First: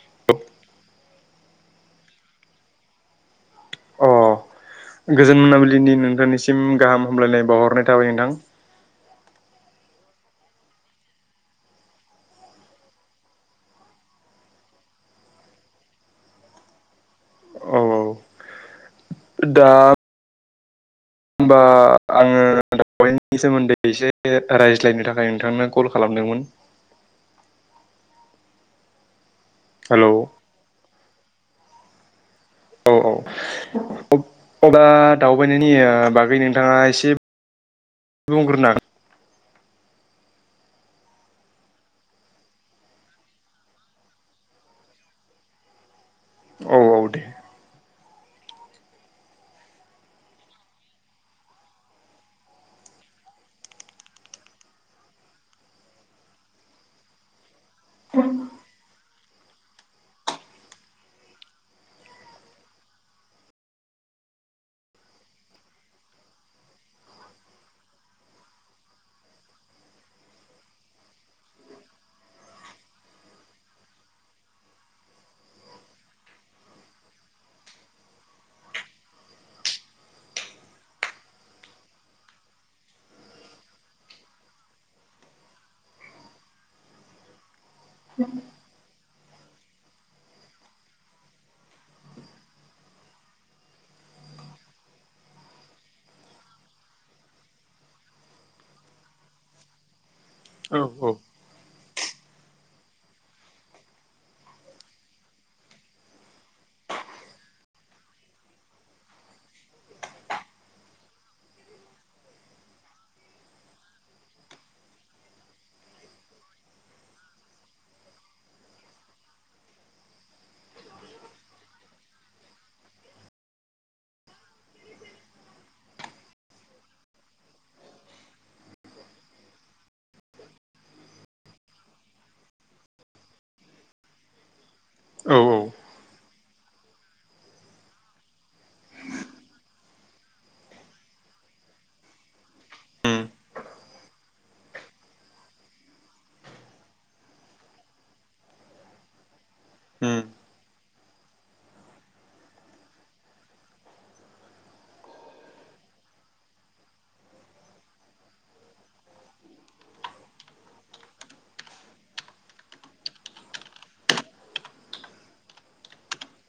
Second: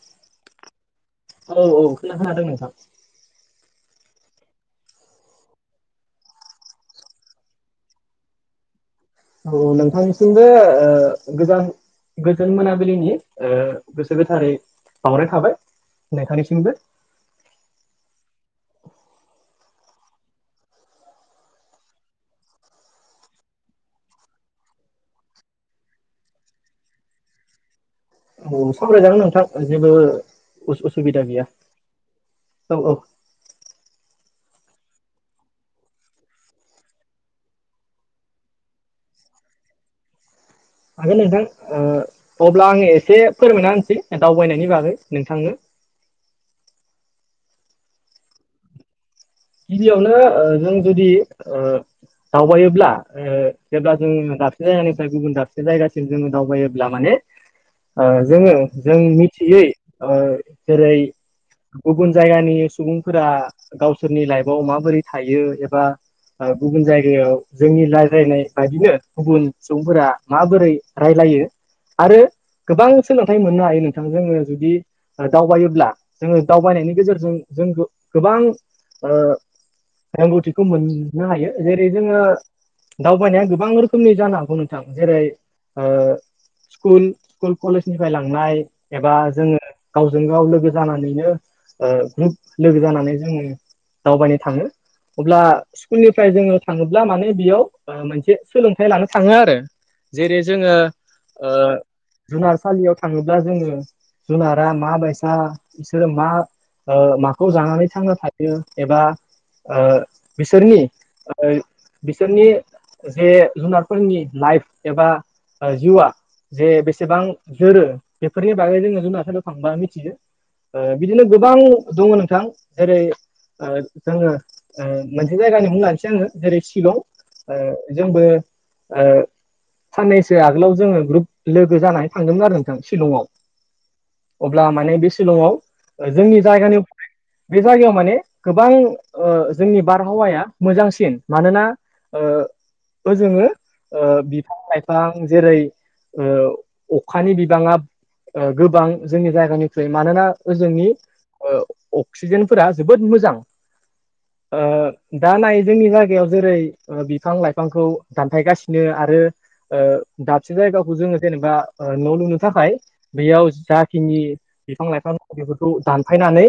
[inaudible] औ औ खोना खोनादों नोंथां अ गोजोन मोनाबिलिनि नोंथांनिसिम गाहाम हामलायनाय बावहरनाय थाबाय नोंथां औ औ नोंथांनिसिम ओह गोजान गोजोन मोनाबिलिनि ओह गोसो गोथारै बावनाय थाबाय नोंथांनिसिमबो औ दा होमबा आङो [unintelligible] नि सोमोन्दै एसे रायज्लायनो थाखाय नोंथांनो कल खालामदोंमोन औ सावरायजागोन नोंथां जेबो हेलौ उस उसुबिदा गैया औ औ अब अबा दावबायनायनि ओ बागै नोंथाङा एसे बुंग्रोना हागोन नोंथां ओ अब्ला आङो एसे फोरमायना होनसै दावबायनायनि बागै नोंथांनो औ औ दे गिबियावनो ओह‌ जों जुदि ओह दावबायोब्ला ओह जेब्ला जोङो दाबसे जायगानिफ्राय गुबुन दाबसे जायगासिम जोङो दावबायोब्ला माने ओह जोङो जों मिथियै ओह जेरै गुबुन जायगानि सुबुंफोरा गावसोरनि लाइफआव माबोरै थायो एबा गुबुन जायगायाव जोंनि लायज्रायनाय बायदिनो गुबुन सुबुंफोरा माबोरै रायलायो आरो गोबां सोलोंथाइ मोननो हायो नोंथां जोङो जुदि दावबायोब्ला जोङो दावबायनायनि गेजेरजों जों गोबां ओ रोंगौथिखौ मोननो हायो जेरै जोङो दावबायनाया गोबां रोखोमनि जानो हागौ नोंथां जेरै ओ स्कुल स्कुल कलेजनिफ्राय लांनाय एबा जोङो गावजों गाव लोगो जानानैनो ओ ग्रुप लोगो जानानै जोङो दावबायनो थाङो अब्ला स्कुलनिफ्राय जोङो थाङोब्ला माने बेयाव ओ मोनसे सोलोंथाइ लानो थाङो आरो जेरै जोङो औ औ ओ जुनारसालियाव थाङोब्ला जोङो जुनारा मा बायसा बिसोरो मा ओ‌ माखौ जानानै थांना थायो एबा ओ बिसोरनि बिसोरनि जे जुनारफोरनि लाइफ एबा ओ जिउवा जे बेसेबां जोरो बेफोरनि बागै जोङो जुनारफोराव थांबा मिथियो ओ बिदिनो गोबां दङ नोंथां जेरै ओ जोङो ओ मोनसे जायगानि मुं लानोसै आङो जेरै शिलं ओ‌ जोंबो साननैसो आगोलाव जोङो ग्रुप लोगो जानानै थांदोंमोन आरो नोंथां शिलंआव अब्ला माने बे औ शिलंआव औ जोंनि जायगानि बे जायगायाव माने गोबां ओ जोंनि बारहावाया मोजांसिन मानोना ओ ओ उम जोङो ओ बिफां लाइफां जेरै ओ‌अखानि बिबाङा गोबां जोंनि जायगानिख्रुइ उम मानोना ओजोंनि ओ‌‌ अक्सिजेनफोरा जोबोद मोजां ओ दा नाय जोंनि जायगायाव जेरै ओ बिफां लाइफांखौ दानफायगासिनो आरो ओ दाबसे जायगाखौ जोङो जेनेबा न' लुनो थाखाय बेयाव जाखिनि बिफां लाइफां दं बेफोरखौ दानफायनानै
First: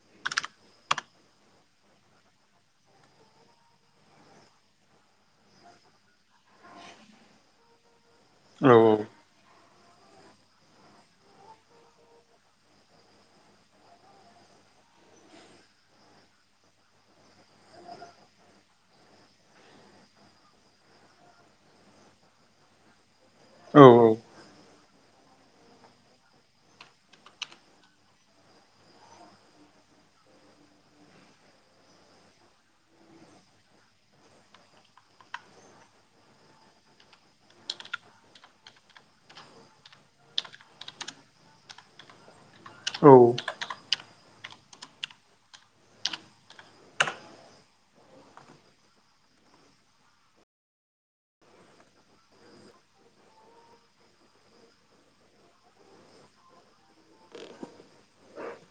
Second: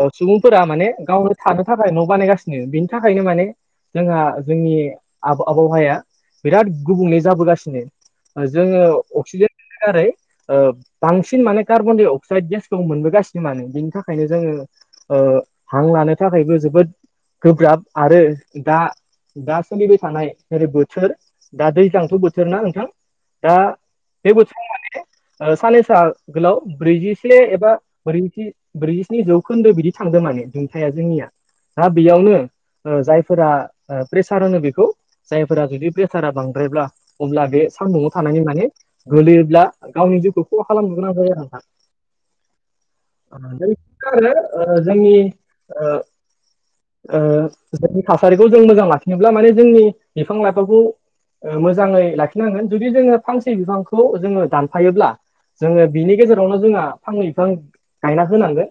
औ सुबुंफोरा माने गावनो थानो थाखाय न' बानायगासिनो बिनि थाखायनो माने जोंहा जोंनि आब आबहावाया बिराद गुबुंले जाबोगासिनो औ जोङो अक्सिजेन मोननो गारै ओ बांसिन माने कार्बनडाइ अक्साइद गेसखौ मोनबोगासिनो मानो बिनि थाखायनो जोङो ओ हां लानो थाखायबो जोबोद गोब्राब आरो दा दा सोलिबाय थानाय जेरै बोथोर दा दैथ' बोथोर ना नोंथां द औ बे बोथोर‌ माने ओ साननै सा गोलाव ब्रैजिसे एबा ब्रैजि ब्रैजिस्नि जौखोन्दो बिदि थांदों माने दुंथाया जोंनिया दा बेयावनो ओ जायफोरा प्रेसार होनो बेखौ जायफोरा जुदि प्रेसारा बांद्रायब्ला अब्ला बे सान्दुआव थानायनि माने गोलैयोब्ला गावनि जिउखौ खहा खालामनो गोनां जायो आरो नोंथां [inaudible] औ जों आरो जोंनि ओ ओ जोंनि थासारिखौ जों मोजां लाखिनोब्ला माने जोंनि बिफां लाइफांखौ ओ मोजाङै लाखिनांगोन जुदि जोङो फांसे बिफांखौ जोङो दानफायोब्ला जोङो बिनि गेजेरावनो जोंहा फां बिफां गायना होनांगोन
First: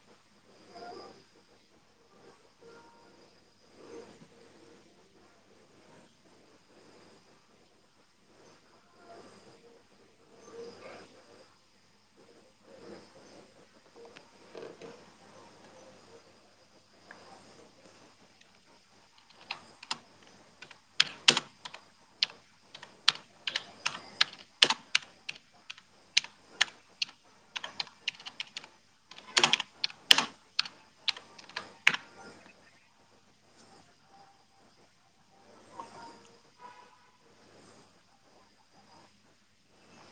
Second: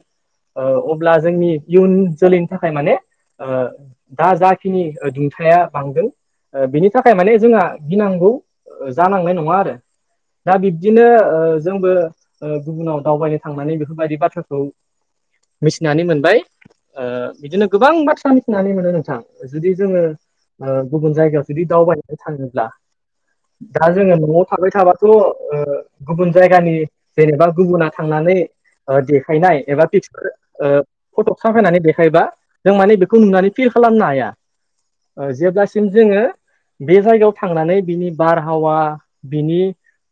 अब्ला जोंनि इयुन जोलैनि थाखाय माने ओ दा जाखिनि दुंथाया बांदों ओ बिनि थाखाय माने जोंहा गिनांगौ जानांनाय नङा आरो दा बिब्दिनो ओश्रजोंबो ओ गुबुनाव दावबायनो थांनानै बेफोरबायदि बाथ्राखौ मिथिनानै मोनबाय ओ बिदिनो गोबां बाथ्रा मिथिनानै मोनो नोंथां जुदि जोङो ओ गुबुन जायगायाव जुदि दावबायनानै थांङोब्ला दा जोङो न'आव थाबाय थाबाथ' ओ गुबुन जायगानि जेनेबा गुबुना थांनानै देखायनाय एबा पिकचार ओ सफायनानै देखायबा जों माने बेखौ नुनानै फिल खालामनो हाया जेब्लासिम जोङो बे जायगायाव थांनानै बिनि बारहावा बिनि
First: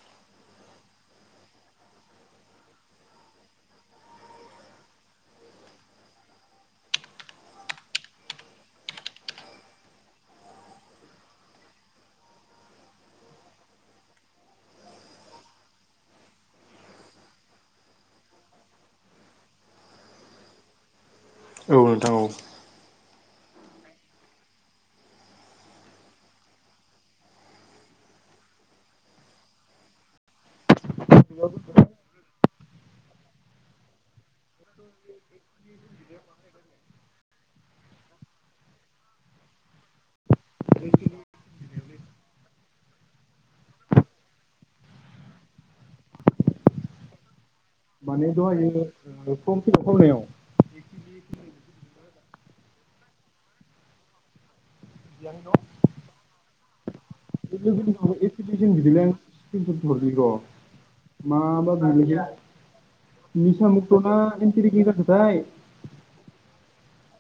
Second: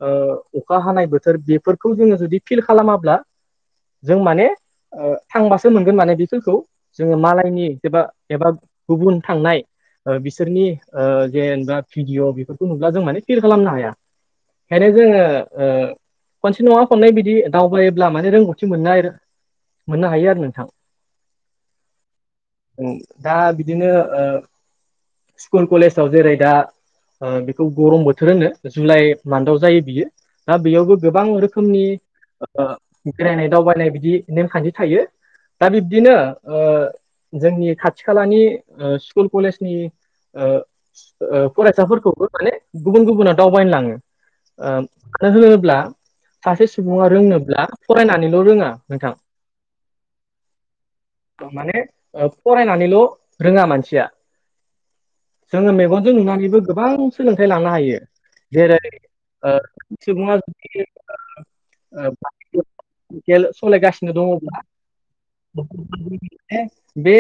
ओ अखा हानाय बोथोर बेफोरखौ जोङो जुदि फिल खालामाब्ला जों माने ओ थांबासो मोनगोन माने बेफोरखौ जोङो मालायनि एबा एबा गुबुन थांनाय ओ बिसोरनि ओ जेनबा भिडिअ बेफोरखौ नुब्ला जों माने फिल खालामनो हाया। खायनो जोङो ओ खनसे नङा खननै बिदि दावबायोब्ला माने रोंगौथि मोननाय मोननो हायो आरो नोंथां। औ नोंथां औ ओं दा बिदिनो ओ स्कुल कलेजाव जेरै दा ओ बेखौ गरम बोथोर होनो जुलाइ मान्थआव जायो बियो। दा बेयावबो गोबां रोखोमनि ओ ओ बेरायनाय दावबायनाय बिदि नेमखान्थि थायो। दा बिब दिनो ओ जोंनि खाथि खालानि ओ स्कुल कलेजनि ओ ओ फरायसाफोरखौबो माने गुबुन गुबुनाव दावबायनो लाङो। ओ मानो होनोब्ला सासे सुबुङा रोंनोब्ला माने फरायनानैल' दहायो रोङा नोंथां। फर्म फिल आप खामनायाव ओ माने ओ फरायनानैल' रोङा मानसिया। जोङो मेगनजों नुनानैबो गोबां सोलोंथाइ लानो हायो लोगोफोरखौ एप्लिकेसन जेरै बिदिलाय आं ओ स्क्रिनसट हरदों र' सुबुङा जुदि माबा बिलायखो [inaudible] निसा सालायगासिनो मुखथ'ना दङब्ला माने एन्टेरिकिं जाखोथाय? [inaudible] बे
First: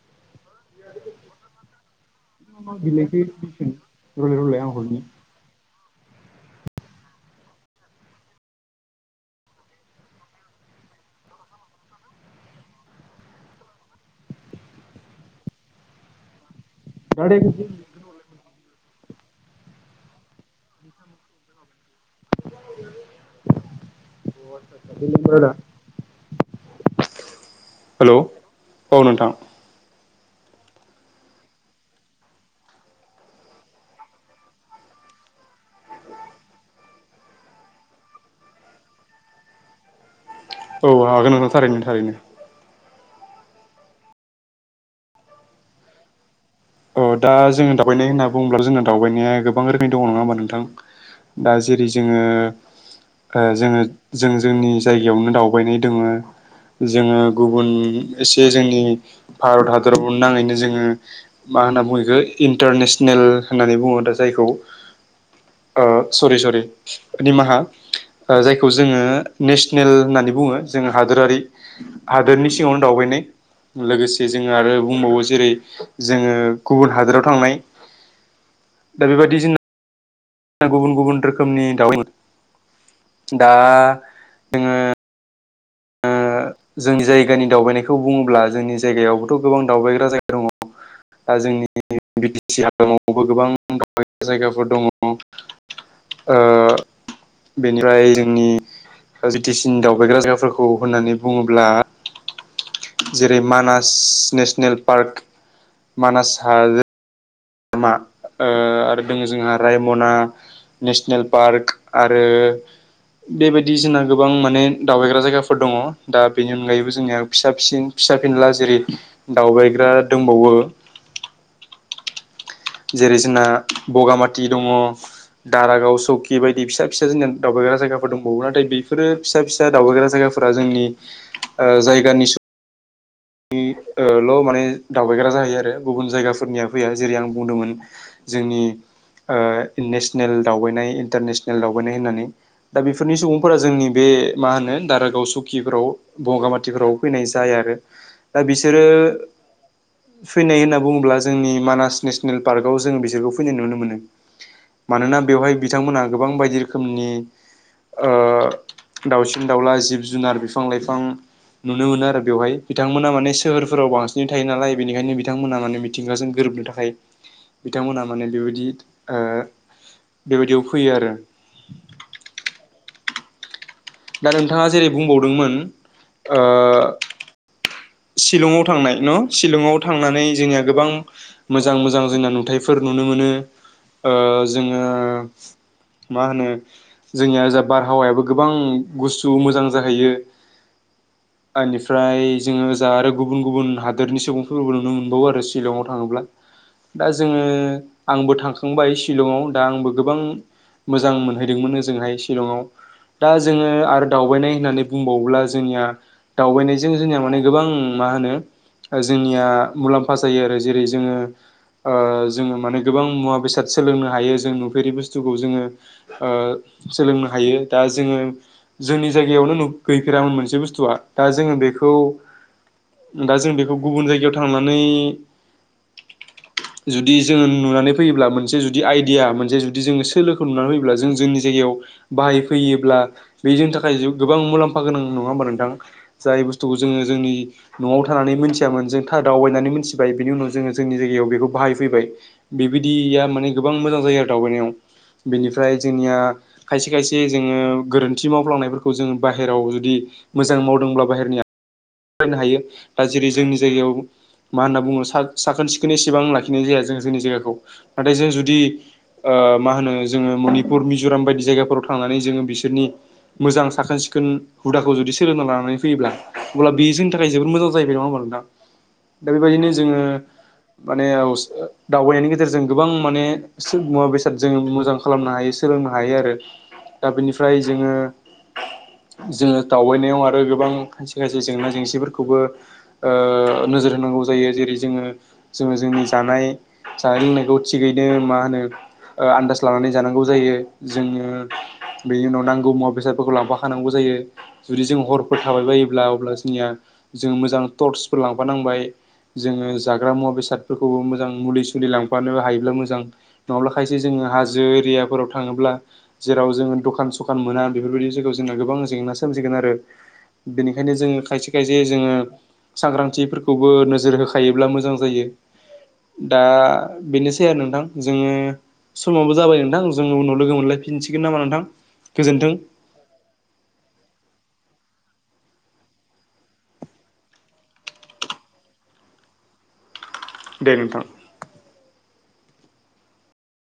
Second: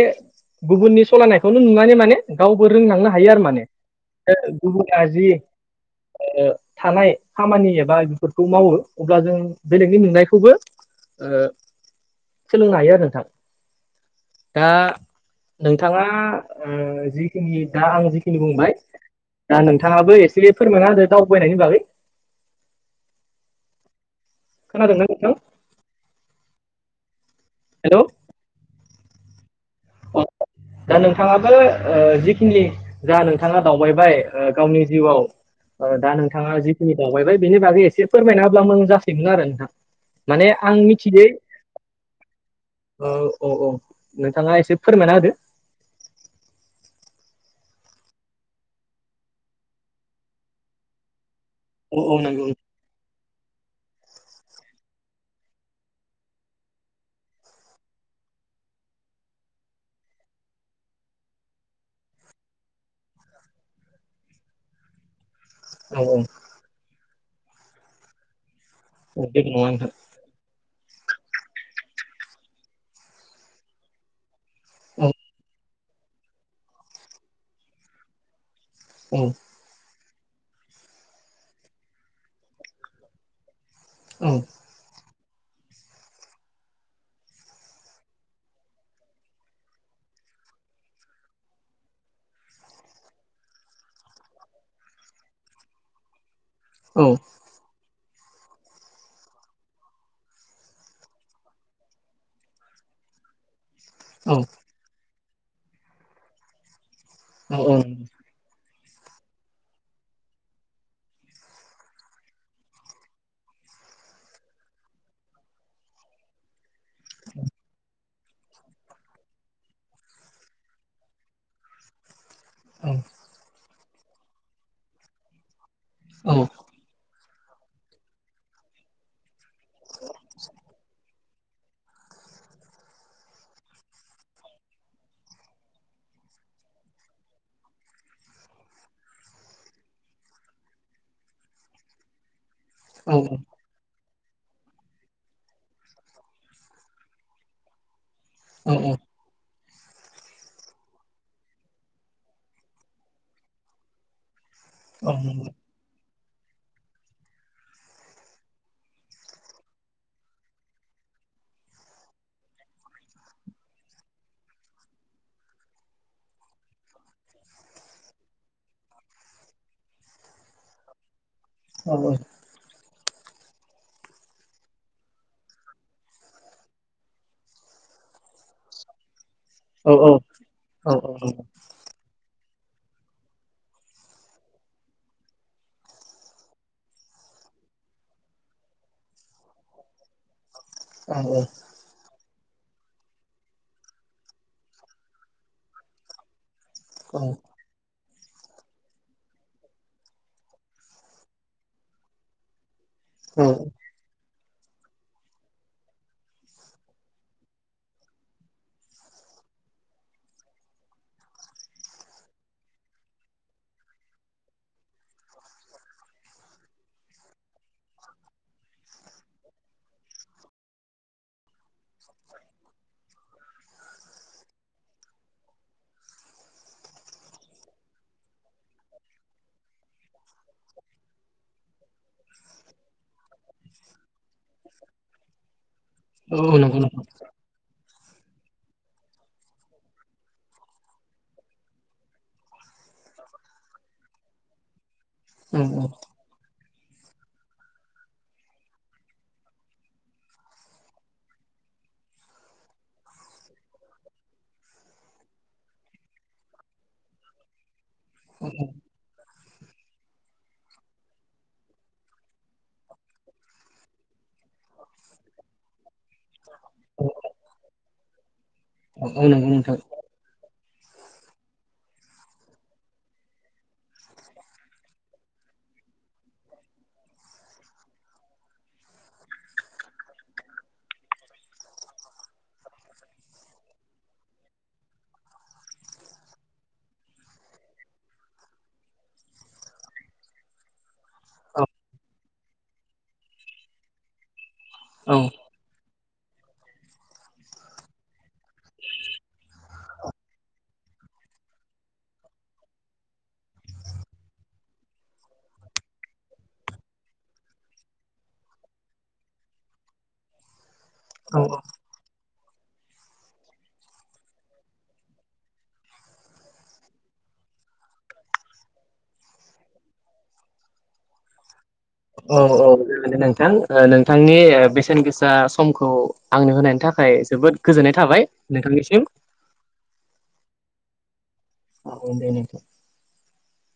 गुबुननि सलायनायखौनो नुनानै माने गावबो मा रोंलांनो बिलायखो हायो आरो माने एप्लिकेसन रलाय ओ रलाय आं हरनि गुबुना जि ओ थानाय खामानि एबा बेफोरखौ मावो अब्ला जों बेलेगनि मेंनायखौबो ओ सोलोंनो हायो आरो। नोंथां दा नोंथाङा ओ रादा जिखिनि दा आंङो जि खिनि बुंबाय दा नोंथाङाबो एसे फोरमायना होदो दावबायनायनि बागै। खोनादोंना नोंथां [unintelligible] हेलौ औ नोंथां। दा नोंथाङाबो ओ जिखिनि जा नोंथाङा दावबायबाय ओ गावनि जिउआव ओ दा नोंथाङा जिखिनि दावबायबाय बेनि बागै एसे फोरमायना होब्ला मोजां जासिगोन आरो नोंथां। माने आं औ मिथिगो हागोन नोंथां थारैनो थारैनो औ औ औ नोंथाङा एसे फोरमायना होदो। औ दा जोङो दावबायनाय होनना बुङोब्ला जोंना दावबायनाया गोबां रोखोमनि दङ नङा होमबा नोंथां दा जे रै औ जोङो औ नंगौ ओ जोङो जों जोंनि जायगायावनो दावबायनाय दोङो। जोङो गुबुन एसे जोंनि भारत हादराव नाङैनो जोङो मा होनना बुङो इखो इन्टारनेसनेल होननानै बुङो दा जायखौ ओ औ सरि सरि निमाहा ओ जायखौ जोङो औ जेबो नङा नोंथां नेसनेल होननानै बुङो। जोङो हादोरारि हादोरनि सिङावनो दावबायनाय लोगोसे जे जोङो आरो बुंबावो जेरै जोङो गुबुन हादोराव थांनाय। दा औ बेबायदि जोङो गुबुन गुबुन रोखोमनि दाउ [inaudible] दा औ जोङो ओ जोंनि जायगानि दावबायनायखौ बुङोब्ला जोंनि जायगायावबोथ' गोबां दावबायग्रा जाय दा जोंनि बि टि सि हालामावबो गोबां दावबायग्रा जायगाफोर दङ। ओ औ बेनिफ्राय जोंनि ओ बि टि सि नि दावबायग्रा जायगाफोरखौ होननानै बुङोब्ला जेरै मानास औ नेसनेल पार्क मानास हाद औ औ ओ आरो दङ जोंहा रायमना नेसनेल पार्क आरो बेबायदि जोंना गोबां माने दावबायग्रा जायगाफोर दङ दा बेनि अनगायैबो जोंनिया फिसासिन। फिसा फिनला जेरै दावबायग्रा दंबावो। औ जेरै जोंना बगामाथि दङ दारागाव सौकि नंगौ बायदि फिसा फिसा जोंनिना दावबायग्रा जायाफोर दंबावो नाथाय बेफोरो फिसा फिसा दावबायग्रा जायाफोरा जोंनि। जायगानि ल' माने दावबायग्रा जाहैयो आरो गुबुन जायगाफोरनिया फैया जेरै आं बुंदोंमोन। जोंनि नेसनेल दावबायनाय इन्टारनेसनेल दावबायनाय होननानै। दा औ बेफोरनि सुबुंफोरा जोंनि बे। मा होनो दारागाव सुकिफ्राव बगामाथिफोराव फैनाय जाया आरो। दा औ बिसोरो फैनाय होनना बुङोब्ला जोंनि मानास नेसनेल पार्कआव जोङो बिसोरखौ फैनाय नुनो मोनो मानोना बेवहाय बिथांमोनहा गोबां बायदि रोखोमनि। दाउसिन दाउला जिब जुनार बिफां लाइफां नुनो मोनो आरो बेवहाय बिथांमोन ना मानि सोहोरफोराव बांसिनै थायो नालाय बेनिखायनो बिथांमोना माने मिथिंगाजों गोरोबनो थाखाय बिथांमोनहा माने बेबायदि बेबायदियाव फैयो आरो आ दा नोंथाङा जेरै बुंबावदोंमोन ओ शिलंआव थांनाय न शिलंआव थांनानै जोंनिया गोबां मो औ मोजां मोजां जोंना नुथाइफोर नुनो मोनो जोङो। मा होनो। जोंनिया जा बारहावायाबो गोबां गुस्थु मोजां जाहैयो। औ। बेनिफ्राय जोङो जा आरो गुबुन गुबुन हादोरनि सुबुंफोरफोरखौबो नुनो मोनबावो आरो शिलंआव थाङोब्ला। दा जोङो आंबो थांखांबाय शिलंआव दा आंबो गोबां मोजां मोनहैदोंमोन जोंहाय शिलंआव दा औ औ जोङो आरो दावबायनाय होननानै बुंबावोब्ला जोंनिया दावबायनायजों जोंनिया माने गोबां मा होनो जोंनिया मुलाम्फा जायो आरो जेरै जोङो जोङो माने गोबां मुवा बेसाद सोलोंनो हायो जों नुफेरि बुस्थुखौ जोङो ओ सोलोंनो हायो दा जोङो जोंनि जायगायावनो गैफेरामोन मोनसे बुस्थुआ दा जोङो बेखौ दा जों बेखौ गुबुन जायगायाव थांनानै जुदि जोङो नुनानै फैयोब्ला मोनसे जुदि आइडिया मोनसे जुदि जोङो सोलोखौ नुनानै फैयोब्ला जों जोंनि जायगायाव बाहायफैयोब्ला बे जोंनि थाखाय गोबां मुलाम्फा गोनां नङा होमबा नोंथां? जाय औ बुस्थुखौ नंगौ नोंथां जोङो जोंनि न'आव थानानै मोनथियामोन जों था दावबायनानै मोनथिबाय बिनि उनाव जोङो जोंनि जायगायाव बेखौ बाहायफैबाय। बेबायदिया माने गोबां मोजां जायो आरो दावबायनायाव औ नंगौ नोंथां बेनिफ्राय औ औ जोंनिया खायसे खायसे जोङो गोरोन्थि मावफ्लांनायफोरखौ जोङो बाहेरायाव जुदि मोजां मावदोंब्ला बाहेरनि फरायनो हायो दा जेरै जोंनि जायगायाव। मा होनना बुङो साखोन सिखोनै एसेबां लाखिनाय जाया जों जोंनि जायगाखौ नाथाय जों जुदि मा होनो जोङो मनिपुर मिज'राम बायदि जायगाफोराव थांनानै जोङो बिसोरनि मोजां साखोन सिखोन हुदाखौ जुदि सोलोंना लानानै फैयोब्ला अब्ला बेजोंनि थाखाय जोबोद मोजां जाहैबाय नङा होनबा नोंथा? औ औ दा जागोन बेबायदिनो जोङो माने दावबायनायनि गेजेरजों गोबां माने मुवा बेसादजों जों मोजां खालामनो हायो सोलोंनो हायो आरो। दा बेनिफ्राय जोङो जोङो दावबायनायाव आरो गोबां जेंना जेंसिफोरखौबो ओ नोजोर होनांगौ जायो जेरै जोङो जोङो जोंनि जानाय जानाय लोंनायखौ थिगैनो मा होनो ओ आन्दाज लानानै जानांगौ जायो जोङो बेनि उनाव नांगौ मुवा बेसादफोरखौ लांफाखानांगौ जायो जुदि जों हरफोर थाबाय बायोब्ला अब्ला जोंनिया जों मोजां टर्सफोर लांफानांबाय जोङो जाग्रा मुवा बेसादफोरखौबो मोजां मुलि सुलि लांफानो हायोब्ला मोजां नङाब्ला खायसे जोङो हाजो एरियाफोराव थाङोब्ला जेराव जोङो दखान सखान मोना बेफोरबायदि जायगायाव जोंना गोबां जेंना सोमजिगोन आरो बेनिखायनो जोङो खायसे खायसे जोङो सांग्रांथिफोरखौबो नोजोर होखायोब्ला मोजां जायो। दा बेनोसै आरो नोंथां जोङो समाबबो जाबाय नोंथां जोङो उनाव लोगो मोनलायफिनसिगोन नामा नोंथां? औ गोजोन्थों औ दे नोंथां। ओ नोंथांनि ओ बेसेन गोसा समखौ आंनो होनायनि थाखाय जोबोद गोजोननाय थाबाय। नोंथांनिसिम दे नोंथां। अ ओं दे नोंथां।